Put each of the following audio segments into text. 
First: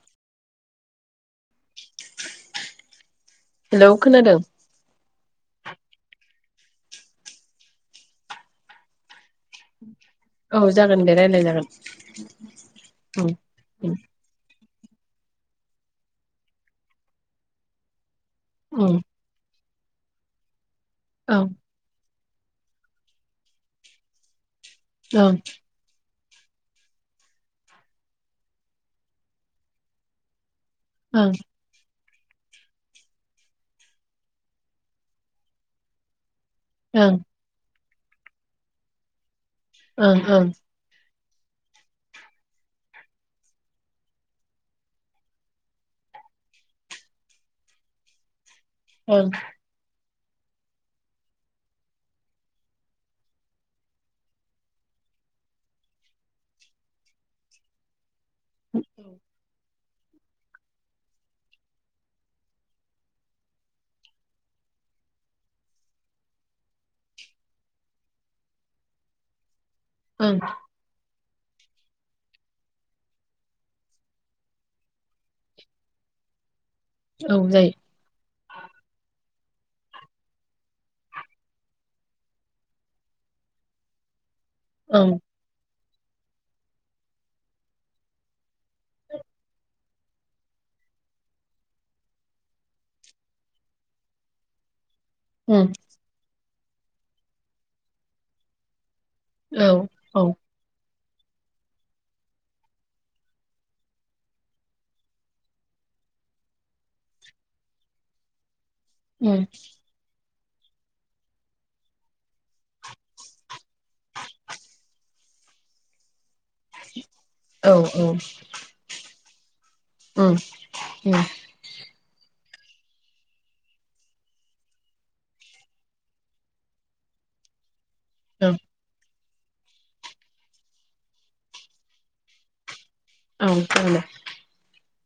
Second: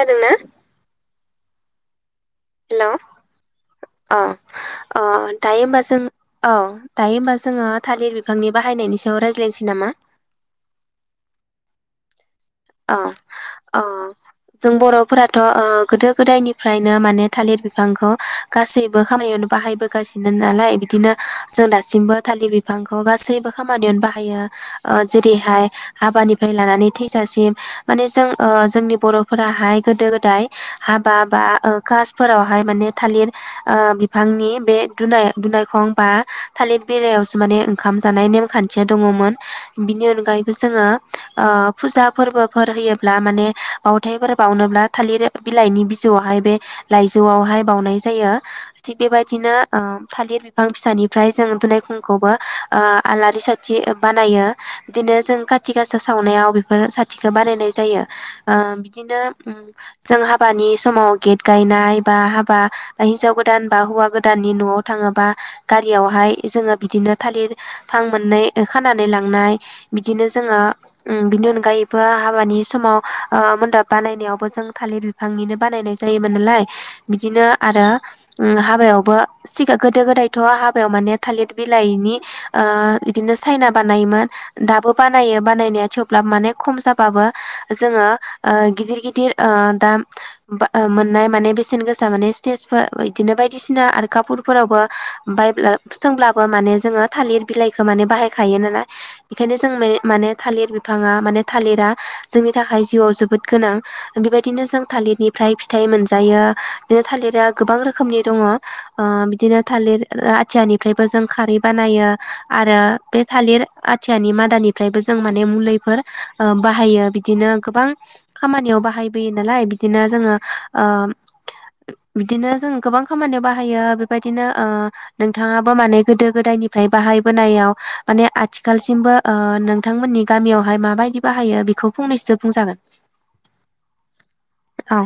ादोंना? [inaudible] Hello hello [inaudible] अ खोनादों अ। दायो होमबा जों औ दायो होमबा जोङो थालिर बिफांनि बाहायनायनि सायाव रायज्लायनोसै नामा? औ जागोन दे रायलाय जागोन। अ उम अ जों बर'फोराथ' ओ गोदो गोदायनिफ्रायनो माने थालिर बिफांखौ उम गासैबो खामानियावनो बाहायबो गासिनो नालाय बे दिनो ओं जों दासिमबो थालिर बिफांखौ गासैबो खामानियावनो बाहायो। ओ ओं जेरैहाय हाबानि निफ्राय लानानै थैजासिम माने जों ओ जोंनि बर'फोराहाय गोदो गोदाय हाबा ओं बा ओ खास फोरावहाय माने थालिर ओ बिफांनि बे दुनाय-दुनायखं बा थालिर ओं बेलायावसो माने ओं खाम जानाय नेम खान्थिया दङमोन। बिनि ओं ओं अनगायैबो जोङो ओ फुजा फोरबोफोर होयोब्ला माने बावथायफोर बावनोब्ला थालिर बिलाइनि बिजौआवहाय बे लाइजौआवहाय बावनाय जायो। थिग बे ओं बाइदिनो ओ थालिर बिफां फिसानिफ्राय जों दुनायखुंखौबो ओ आलारि साथि बानायो बिदिनो जों खाथिगासा सावनायाव बेफोर सा थिखो बानायनाय जायो। ओ बिदिनो उम जों हाबानि समाव गेट गायनाय बा हाबा हिनजाव गोदान बा हौवा गोदाननि नआव थाङोबा गारियावहाय जोङो बिदिनो थालिर फां मोननै ओ खानानै लांनाय। बिदिनो ओं जोङो उम बिनि अनगायैब बो हाबानि समाव ओह मोनदाब बानायनायावबो जों थालिर बिफांनिनो बानायनाय जायोमोन नालाय औ बिदिनो जायो आरो उम हाबायावबो सिगा गोदो गोदायथ हाबायाव माने थालिर बिलाइनि ओह बिदिनो सायना बानायोमोन। दाबो ओं बानायो बानायनाया थेव [unintelligible] मानेख खम जाबाबो जोङो ओह गिदिर गिदिर ओह दाम ओह मोननाय माने बेसेन गोसा माने स्टेजफोर बिदिनो बायदिसिना आर कपुरफोरावबो ओमफ्राय उम ब्लो सोंब्लाब बो माने जोङो थालिर बिलाइखो माने बाहायखायो नो ना बेखायनो जों औ मे औ माने थालिर बिफ फाङा मानेथ थालिरा जोंनि थाखाय जिउआव जोबोद गोनां बेबायदिनो जों थालिरनिफ्राय फिथाइ मोनजायो बिनो थालिरा गोबां रोखोमनि दङ। ओह उम बिदिनो थालिर ओ आथ थियानिफ्रायबो जों खारै बानायो आरो बे थालिर आथियानि मादानिफ्रायबो जों माने मुलिफोर ओह बाहायो बिदिनो औ औ गोबां उम खामानियाव बाहायबोयो नालाय बिदिनो उम ओं जोङो औ जागोन ओह बिदिनो जों गोबां खामानियाव बाहायो बेबायदिनो ओह नोंथाङाबो माने गोदो गोदायनिफ्राय बाहायबोनायाव माने दे ओं आथिखालसिमबो ओह नोंथांमोननि गामियावहाय माब बायदि बाहायो बेखौ फंनैसो बुंजागोन औ औ औ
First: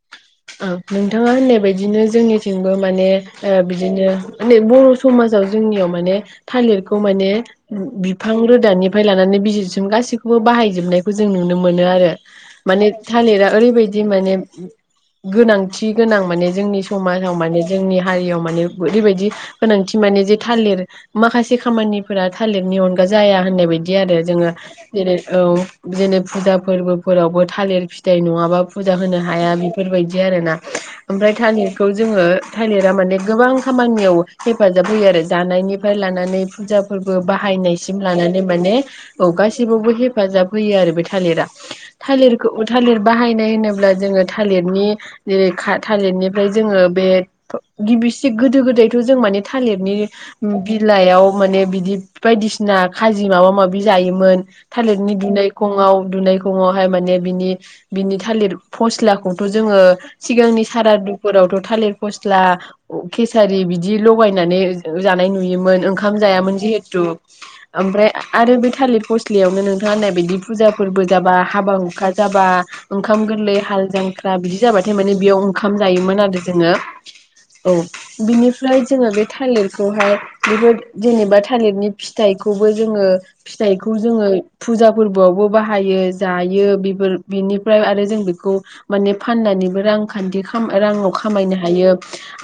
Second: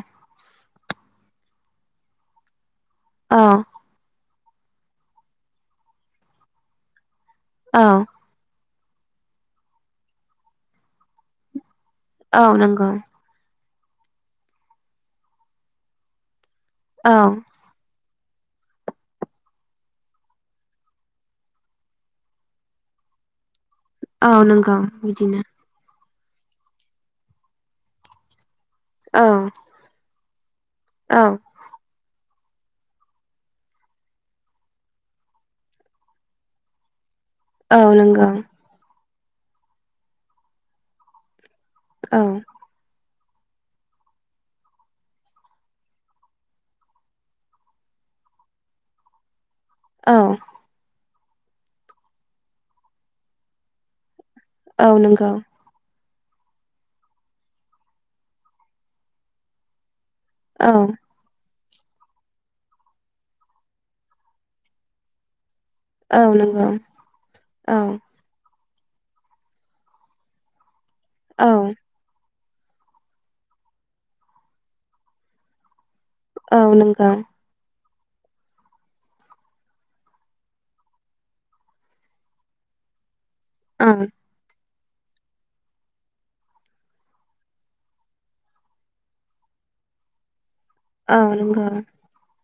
औ नोंथाङा होननाय बायदिनो जोंनिथिं बो माने ओह औ बिदिनो [unintelligible] बर समाजाव जोंनियाव माने थालिरखौ माने औ बिफां रोदानिफ फ्राय लानानै बिजिरसिम गासैखौबो बाहायजोबनायखौ जों नुनो मोन मोनो आरो औ नंगौ माने थालिरा ओरैबायद दिन माने उम गोनांथि गोनां माने जोंनि औ समाजाव माने जोंनि हा हारियाव माने ओरैबायदि गोनांथि माने जे थालिर माखासे खामानिफोरा थालिरनि अनगा जाया होननाय बायदि बिदि आरो औ जोङो नंगौ जेरै औ बिदिनो जेनेब फुजा फोरबोफोरावबो थालिर फिथाइ नङाबा फुजा होनो औ हाया बिद दि आरो ना औ ओमफ्राय थालिरखौ जोङो थालिरा माने गोबां खामानियाव हेफाजाब होयो आरो जानायनिफ्राय लानानै फुजाफोर बो औ बाहायनायसिम नंगौ लानानै माने औ गासिबावबो हेफाजाब होयो आरो बे थालिरा औ थालिरखौ थालिर बाहायनाय होनोब्ला जोङो था थालिरनि ओ खा-थालिरनिफ्राय जोङो बे गिबिसि गोदो गोदायथ' जों माने थालिरनि औ बिलाइयाव माने बिदि बायदिसिना खाजि माबा माबि जायोमोन। औ थालिरनि नंगौ बिनायखंआव दुनायखौङावहाय माने बिनि बिनि थालिर फस्ला खौथ' जोङो सिगांनि औ सारादुफोरावथ' थालिर फस्ला खेसारि बिदि लगायनानै जानाय नु नुयोमोन ओंखाम औ जायामोन नंगौ जिहेतु औ ओमफ्राय आरो बे थालित फसलियावनो नोंथाङा होननायबायदि फुजा फोरबो जाबा औ हाबा हुखा जाबा ओंखाम गोरलै हाल जां ख्रा बिदि जाबाथाय माने बेयाव ओंखाम जायोमोन आरो औ जोङो नंगौ औ। बिनिफ्राय जोङो बे थालिरखौहाय बेफोर जेनेबा थालिरनि फिथाइखौबो जोङो औ फिथाइखौ जोङो फुजा फोर्बोआवबो बाहायो जायो बेफोर बिनिफ्राय आरो जों बिखौ माने फाननानैबो रांखान्थि राङाव औ खामायनो नंगौ हायो।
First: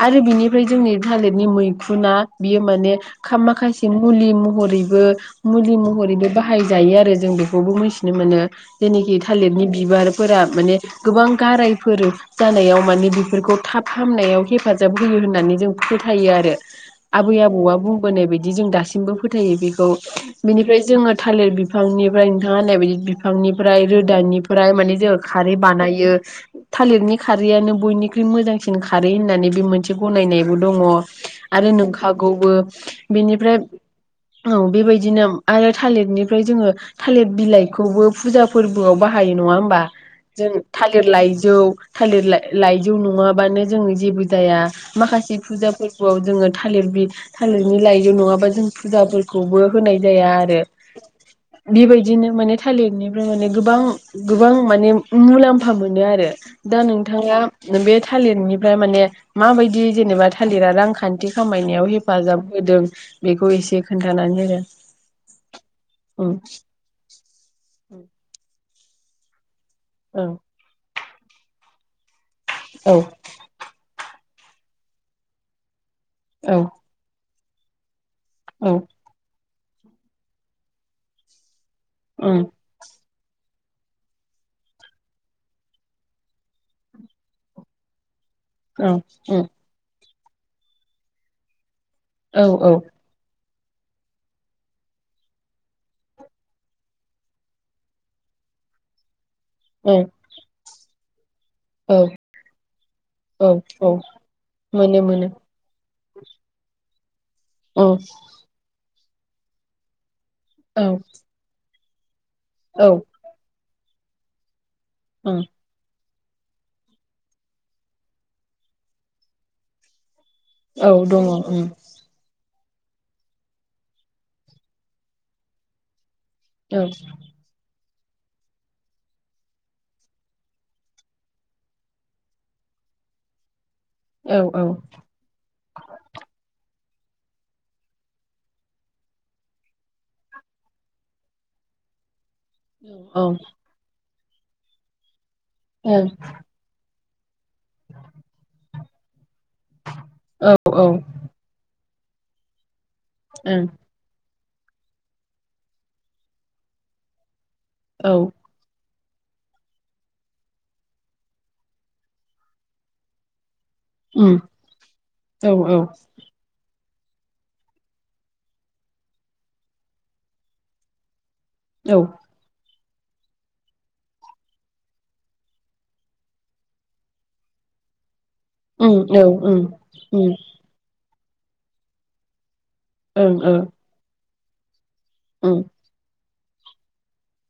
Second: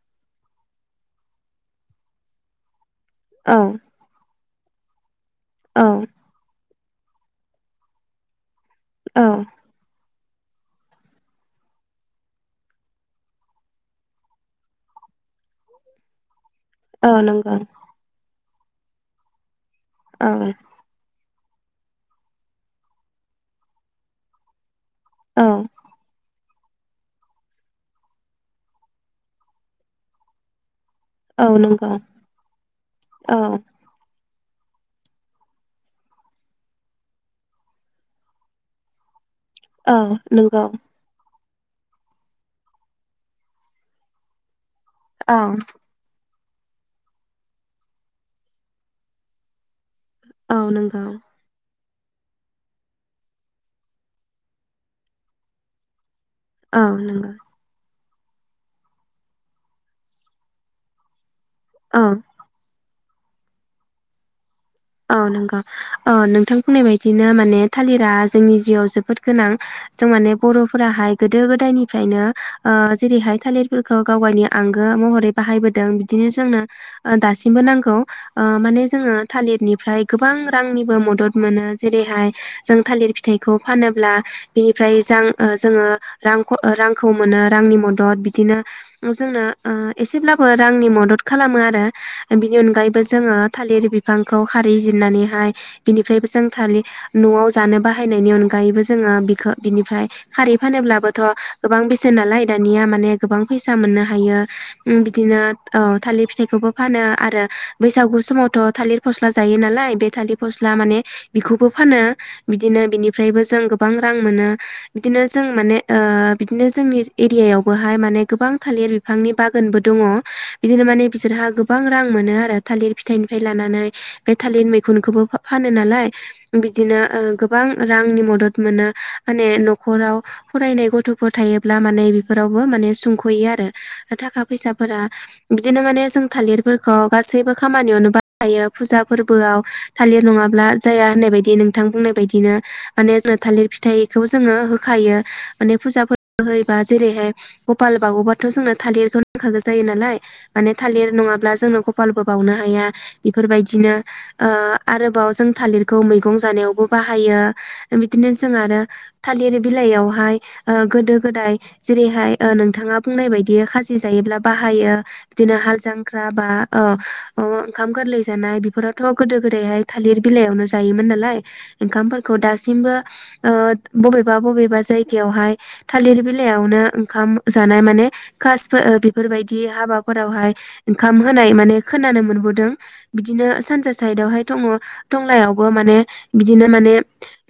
आरो बिनिफ्राय जोंनि थालिरनि मैखुना बियो माने खा औ माखासे मुलि हरैबो मुलि महरैबो बाहाय जायो आरो जों बेखौबो मिथिनो मोनो। जेनेखि थालिरनि बिबार फोरा माने गोबां गारायफोर जानायाव माने बेफोरखौ थाब हामनायाव हेफाजाब होयो होननानै जों फोथायो आरो। औ औ नंगौ औ आबै नंगौ आबौआ बुंबोनाय बि दि जों दासिमबो फोथायो बि खौ बिनिफ्राय जोङो थालिर बिफांनिफ्राय नोंथाङा होननाय बायदि बिफांनिफ्राय रोदानिफ्राय माने जों औ खारै बानायो थालिरनि खारैआनो बयनिख्रुइ मोजांसिन खारै होननानै बे मोनसे गनायनायबो दङ आरो नंगौ नोंखागौबो बेनिफ्राय औ बेबायदिनो आरो थालिरनिफ्राय जोङो थालिर बिलाइखौबो फुजा फोरबोआव बाहा हायो नङा होमबा औ जों लाइजौ थालिर लाइ-लाइजौ नङाबानो जोङो जेबो जाया माखासे फुजा फोरबोआव जोङो थालिर बि थालिरनि लाइजौ नङाबा जों फुजाफोरखौबो होनाय जाया औ आरो नंगौ बेबायदिनो माने थालिरनिफ्राय माने गोबां गोबां माने मुलाम फा मोनो आरो दा औ नंगौ नोंथाङा माने थालिरनिफ्राय माने माबायदि जेनेबा थालिरा रांखान्थि खामायनायाव औ हेफाजाब होदों बेखौ एसे खोन्थानानै होदो औ नंगौ औ ओम नोंथां बुंनाय बायदिनो माने थालिरा जोंनि याव जोबोद गोनां जों माने ओम बर'फोराहाय गोदो गोदायनि फ्रायनो ओ औ जेरैहाय थालिरफोरखौ गावबायनो आंगो महरै बाहायबोदों बिदिनो औ जोंनो ओ दासि मबो नांगौ ओ ओम माने जोङो थालिर ओमफ्राय गोबां रांनिबो मदद मोनो जेरैहाय ओम जों थालिर फिथाइखौ फानोब्ला बिनिफ्राय जां ओ जोङो रांख रांखौ मोनो रांनि मदद दिनो ओम ओं जोंनो ओ एसेब्लाबो रांनि मदद खालामो आरो औ बिनि अनगायैबो जोङो थालिर बिफांखौ खारै जिरनानैहाय बिनिफ्रायबो जों थालिर न'आव जानो बाहायनायनि अनगायैबो जोङो बिखो बिनिफ्राय ओम खारै फानोब्लाबोथ' गोबां औ बेसेन नालाय दानिया माने गोबां औ फैसा औ मोननो हायो मोनो मोनो बिदिनो ओ थालिर फिथाइखौबो फानो। आरो ओम बैसागु समावथ' थालिर फस्ला जायो नालाय बे थालि फस्ला औ माने बेखौबो फानो बिदिनो औ बिनिफ्रायबो जों गो गोबां रां मोनो। बिदिनो ओम जों माने ओ बिदिनो जोंनि एरियायावबोहाय माने गोबां थालिर बिफांनि बागानबो दङ। बिदिनो औ माने दङ बिसोरहा ओम गोबां रां मोनो आरो। थालिर फिथाइनिफ्राय लानानै बे थालिर मैखुनखौबो फानो नालाय। औ बिदिनो ओ गोबां रांनि मदद मोनो माने न'खराव फरायनाय गथ'फोर थायोब्ला माने बेफोरावबो माने सुंख'यो आरो। औ थाखा औ फैसाफोरा बिदिनो माने जों थालिरबो ओ गासैबो खामानियावनो बाहायो। फुजा फोरबोआव थालिर नङाब्ला जाया होननाय बायदि नोंथां बुंनाय बिदिनो माने ओं जोङो थालिर फिथाइ खौ जोङो होखायो। माने फुजाफोरबो औ होयोबा जेरै [unintelligible] गपाल बावोबाथ' जोंना थालिरखौ नांखागौ जायो नालाय औ माने ओं औ ओम औ थालिर ओम नङाब्ला जोंनो ग पालबो बावनो हाया इ औ फोरबायदिनो ओ आरोबाव जों थालिरखौ मैगं जानायावबो बाहायो। ओम बिदिनो जों आरो थालिर बिलाइयावहाय गोदो गोदाय जेरैहाय ओ नोंथाङा बुंनाय बायदि। बियो खाजि ओम जायोब्ला बाहायो बिदिनो ओं हाल ओ जांख्रा बा अ अ ओंखाम गोर्लै जानाय बेफोरावथ' गोदो गोदायहाय थालिर बिलाइयावनो जायोमोन नालाय। ओम औ ओंखामफोरखौ दासिमबो ओ बबेबा बबेबा जायगायावहाय थालिर बिलाइयावनो ओंखाम जानाय माने कासबो ओम ओ औ बेफोरबायदि ओम हाबाफोरावहाय ओंखाम होनाय माने खोनानो मोनबोदों । औ ओं बिदिनो औ सानजा साइदआवहाय दङ। थंलायावबो माने बिदिनो माने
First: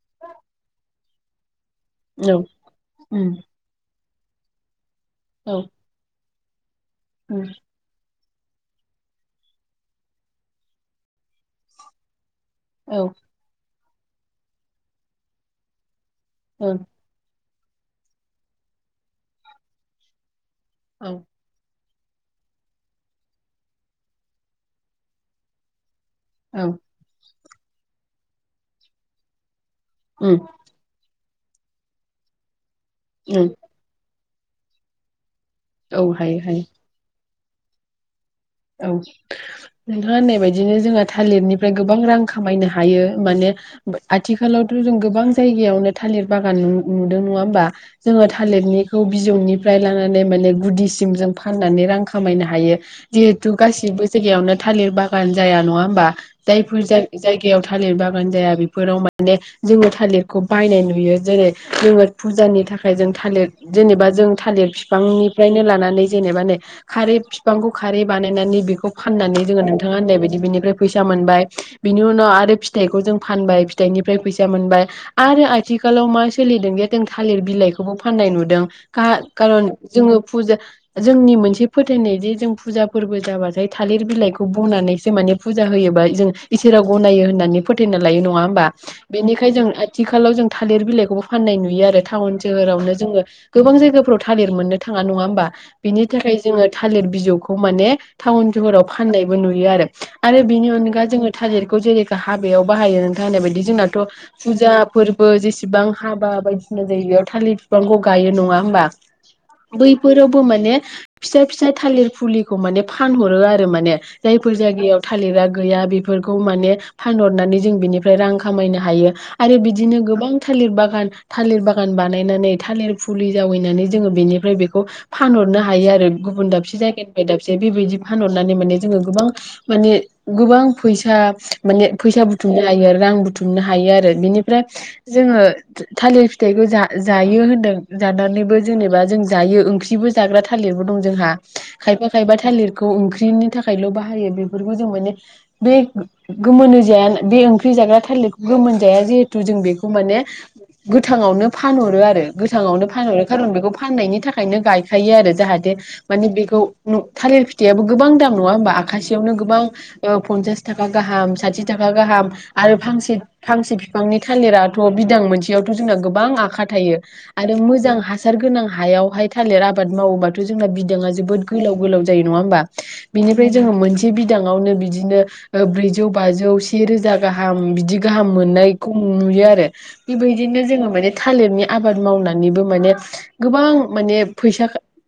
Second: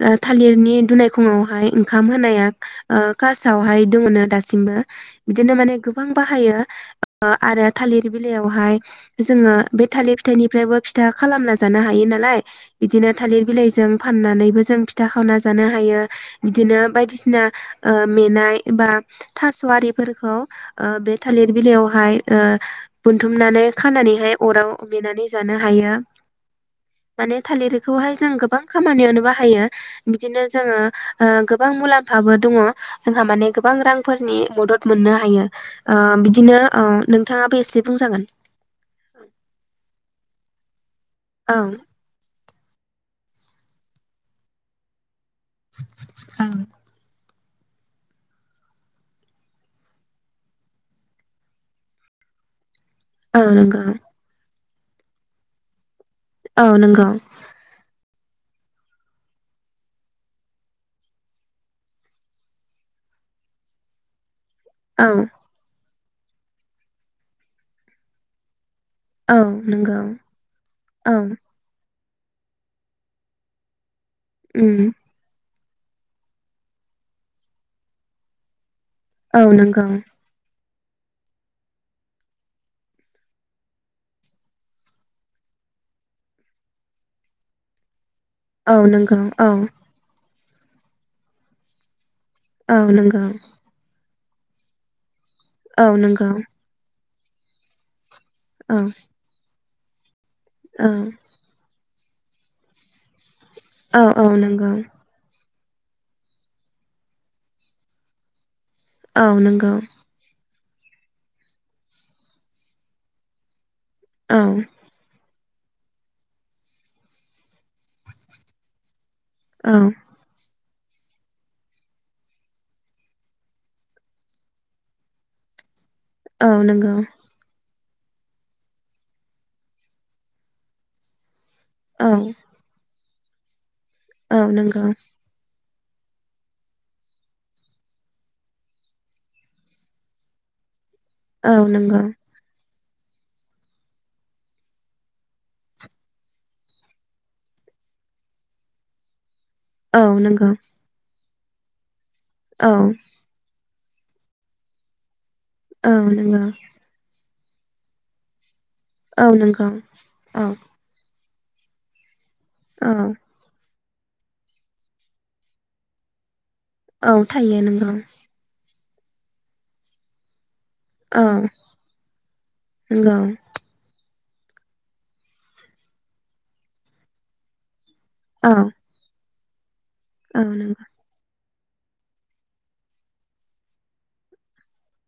ओ थालिरनि दुनायखंआवहाय ओंखाम होनाया ओ कासआव हाय दङनो दासिमबो बिदिनो माने गोबां बाहायो ओ आरो थालिर बिलाइयावहाय जोङो बे थालि फिथाइनिफ्रायबो फिथा खालामना जानो हायो नालाय बिदिनो थालिर बिलाइजों फाननानैबो जों फिथा खावना जानो हायो । बिदिनो बायदिसिना ओ मेनाय बा थास'वारिफोरखौ ओ बे थालिर बिलाइयाव फाय ओ बोनथुमनानै खानानै हाय अराव मेनानै जानो हायो । औ। माने थालिरखौ हाय जों गोबां खामानियावनो बाहायो । ओम बिदिनो जोङो ओ गोबां मुलाम्फाबो दङ । जोंहा माने गोबां रांफोरनि मदद मोननो हायो । ओ औ हायो बिदिनो हायो ओ नों नोंथाङा एसे बुंजागोन । औ। नोंथाङा होननाय बायदिनो जोङो औ थालिरनिफ्राय गोबां रां खामायनो हा हायो माने आथिखालावथ' जों गोबां जायगायावनो थालिर बागान नु नुदों नङा होनबा जोङो थालिरनिखौ बिजौनिफ्राय लानानै माने गुदिसिम जों फाननानै रां खामायनो हायो । औ जिहेतु नंगौ गासिबो जायगायावनो थालिर बागान जाया नङा होमबा? औ जायफोर जाय नंगौ जायगायाव थालिर बा गान जाया बेफोराव माने जोङो थालिरखौ बायनाय नुयो। जेरै जोङो फुजानि थाखाय जों थालिर जेनेबा जों थालिर औ बिफांनिफ्रायनो लानानै जेनेबा नै खारै बिफांखौ खारै बानायनानै बेखौ औ फाननानै जोङो नोंथाङा नंगौ होननायबायायदि बिनिफ्राय फैसा औ मोनबाय, बिनि उनाव आरो फिथाइखौ जों फानबाय। फिथाइनि फ्राय फैसा उम मोनबाय। आरो आ थिखालाव मा सोलिदों जों थालिर बिलाइखौबो फाननाय नुदों । खा औ खारन नंगौ जोङो फुजा जोंनि मोनसे फोथायनाय जे जों फुजा फोरबो जाबाथाय थालिर बिलाइखौ बनानैसो माने फुजा होयोबा जों इसोरा गनायो होननानै फोथायना लायो नङा होमबा? औ नंगौ औ बिनिखाय जों आथिखालाव जों थालिर बिलाइखौबो फाननाय नुयो आरो टाउन औ सोहोरावनो जोङो नंगौ गोबां जायगाफ्राव थालिर मोननो थाङा नङा होम बा? औ बिनि नंगौ थाखाय जोङो थालिर बिजौ खौ माने टाउन औ सहराव फाननायबो नुयो आरो । [inaudible] आरो बेनि औ अनगा जोङो थालिरखौ जेरै हाबायाव बाहायो नोंथां होननाय बाय दि जोंनाथ औ फुजा, नंगौ फोरबो जेसे बां हाबा बायदिसिना जायो बेयाव थालिर बिफांखौ गायो नङा होमबा? औ नंगौ बैफोरावबो माने फिसा फिसा थालिर फुलि खौ माने फानहरो आरो माने । औ जायफोर जायगायाव थालिरा गैया बेफोरखौ माने फानहरनानै जों बिनिफ्राय रां खामायनो हायो। आरो औ बिदिनो गोबां थालिर बा बागान थालिर बागान बानायनानै थालिर फुलि जावैनानै जोङो बेनिफ्राय बेखौ फानहरनो हायो आ रो औ गुबुन दाबसे नंगौ जायगायाव बेबायदि फानहरनानै माने जोङो गोबां माने गोबां फैसा माने औ फैसा बुथुमनो हायो आरो रां बुथुम [unintelligible] हायो आरो औ बिनिफ्राय नंगौ जोङो थालिर फिथाइखौ जा-जायो होन्दों जानानैबो जेनेबा जों जायो ओंख्रिबो जाग्रा थालि दं जोंहा औ नंगौ खायफा खायबा थालिर खौ ओंख्रिनि थाखायल' बाहायो बेफोरखौ जों माने बे गोमोनोजाया बे ओंख्रि जाग्रा थालिरखौ गोमोन जाया जिहेत तु जों बेखौ औ माने नंगौ गोथ थाङावनो फानहरो आरो। औ गोथाङावनो फानहरो खारन बेखौ फाननायनि थाखायनो गायखायो आरो। जाहाथे औ मानि बेखौ थालिर फिथाइयाबो गोबां दाम नङा होमबा नंगौ औ खासेयावनो गोबां नंगौ ओ औ पन्सास थाखा गाहाम। साथिथाखा गाहाम। आरो औ फांसे फांसे फांनि थालिराथ' बिदां मोनसेयावथ' जोंना गोबां आखा थायो औ आरो थायो नंगौ मोजां हासार गोनां हायावहाय थालिर आबाद मावोबाथ' जोंना बिदाङा औ जोबोद गोलाव गोलाव जायो नङा होमबा नंगौ बिनिफ्राय जोङो मोनसे बिदाङावनो बिदिनो ब्रैजौ बाजौ से रोजा गाहाम बिदि गाहाम औ मोननायखौ नुयो आरो। [unintelligible] औ बिबायदिनो नंगौ जोङो माने थालिरनिया आबाद मावनानैबो माने गोबां माने फैसा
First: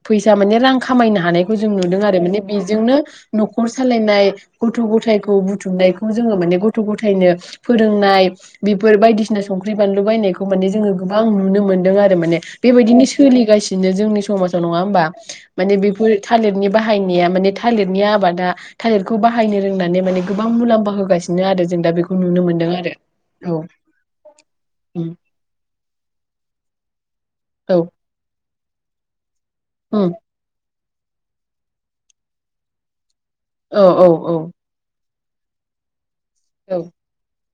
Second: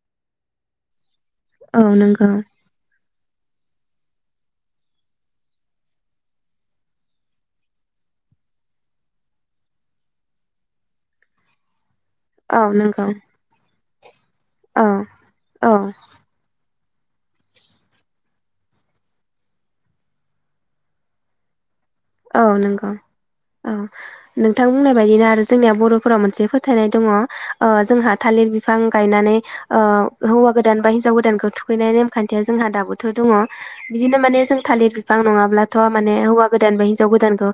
फैसा माने रां खामायना हानायखौ जों औ नुदों आरो नंगौ माने बिजोंनो न'खर सालायनाय गथ' गथायखौ बुथुमनायखौ जोङो माने गथ' गथायनो फोरोंनाय बिफोर बायदिसिना संख्रि बानलु बायनायखौ माने जोङो गोबां नुनो मोनदों आरो। माने औ बेबायदिनो नंगौ सोलिगासि दिनो जोंनि सम समाजाव नङा औ होमबा औ माने बेफोर नि बाहायनाया माने थालिरनि आबादा थालिरखौ बाहायनो रोंनानै माने गोबां मुलाम्फा होगासिनो आरो जों दा बेखौ नुनो औ मोनदों नंगौ आरो औ नोंथां बुंनाय बायदिनो आरो जोंनिया बर'फोरा मोनसे फोथायनाय दङ। ओ औ जोंहा थाल लिर बिफां गायनानै अ उम हौवा गो दान बा हिनजाव गोदानखौ थुखैनाय नेमखान्थिया जोंहा दाबो थ' दङ औ औ बिदिनो औ माने जों थालिर बिफां नङाब्लाथ' माने हौ औ गोदान बा हिनजाव गोदानखौ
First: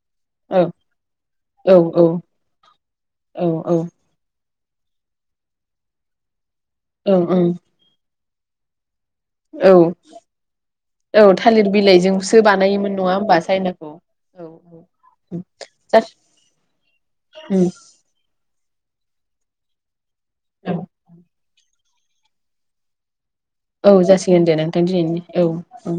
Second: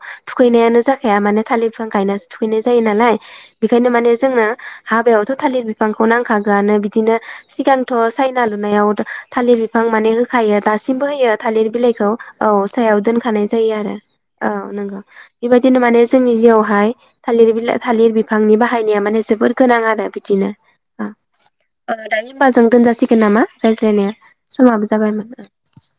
औ थुखैनायानो जाखाया माने औ थालिरफ्रां गायनासो थुखैनाय जायो नालाय औ बेखायनो माने जोंनो हाबायावथ' थालिर बिफांखौ नांखा गोयानो बिदिनो ओं सिगांथ' साय ना लुनायाव थालिर औ बिफां माने होखायो दासिमबो औ होयो थालिर बिलाइखौ बिलाइजोंसो औ बानायोमोन सायाव नङा होमबा दोनखानाय जायो सायनाखौ आरो। औ नंगौ औ बेबायदिनो माने जासि जोंनि जिउआवहाय थालिर ओम बिला थालिर बिफां नि बाहायनाया माने जोबोर गोनां आरो दिनो औ ओ [unintelligible] ओ दायो होम्बाजों दोनजासिगो नामा? औ रायज्लायनाया जासिगोन दे नोंथां समाबो दिनैनि जाबायमोन औ ओ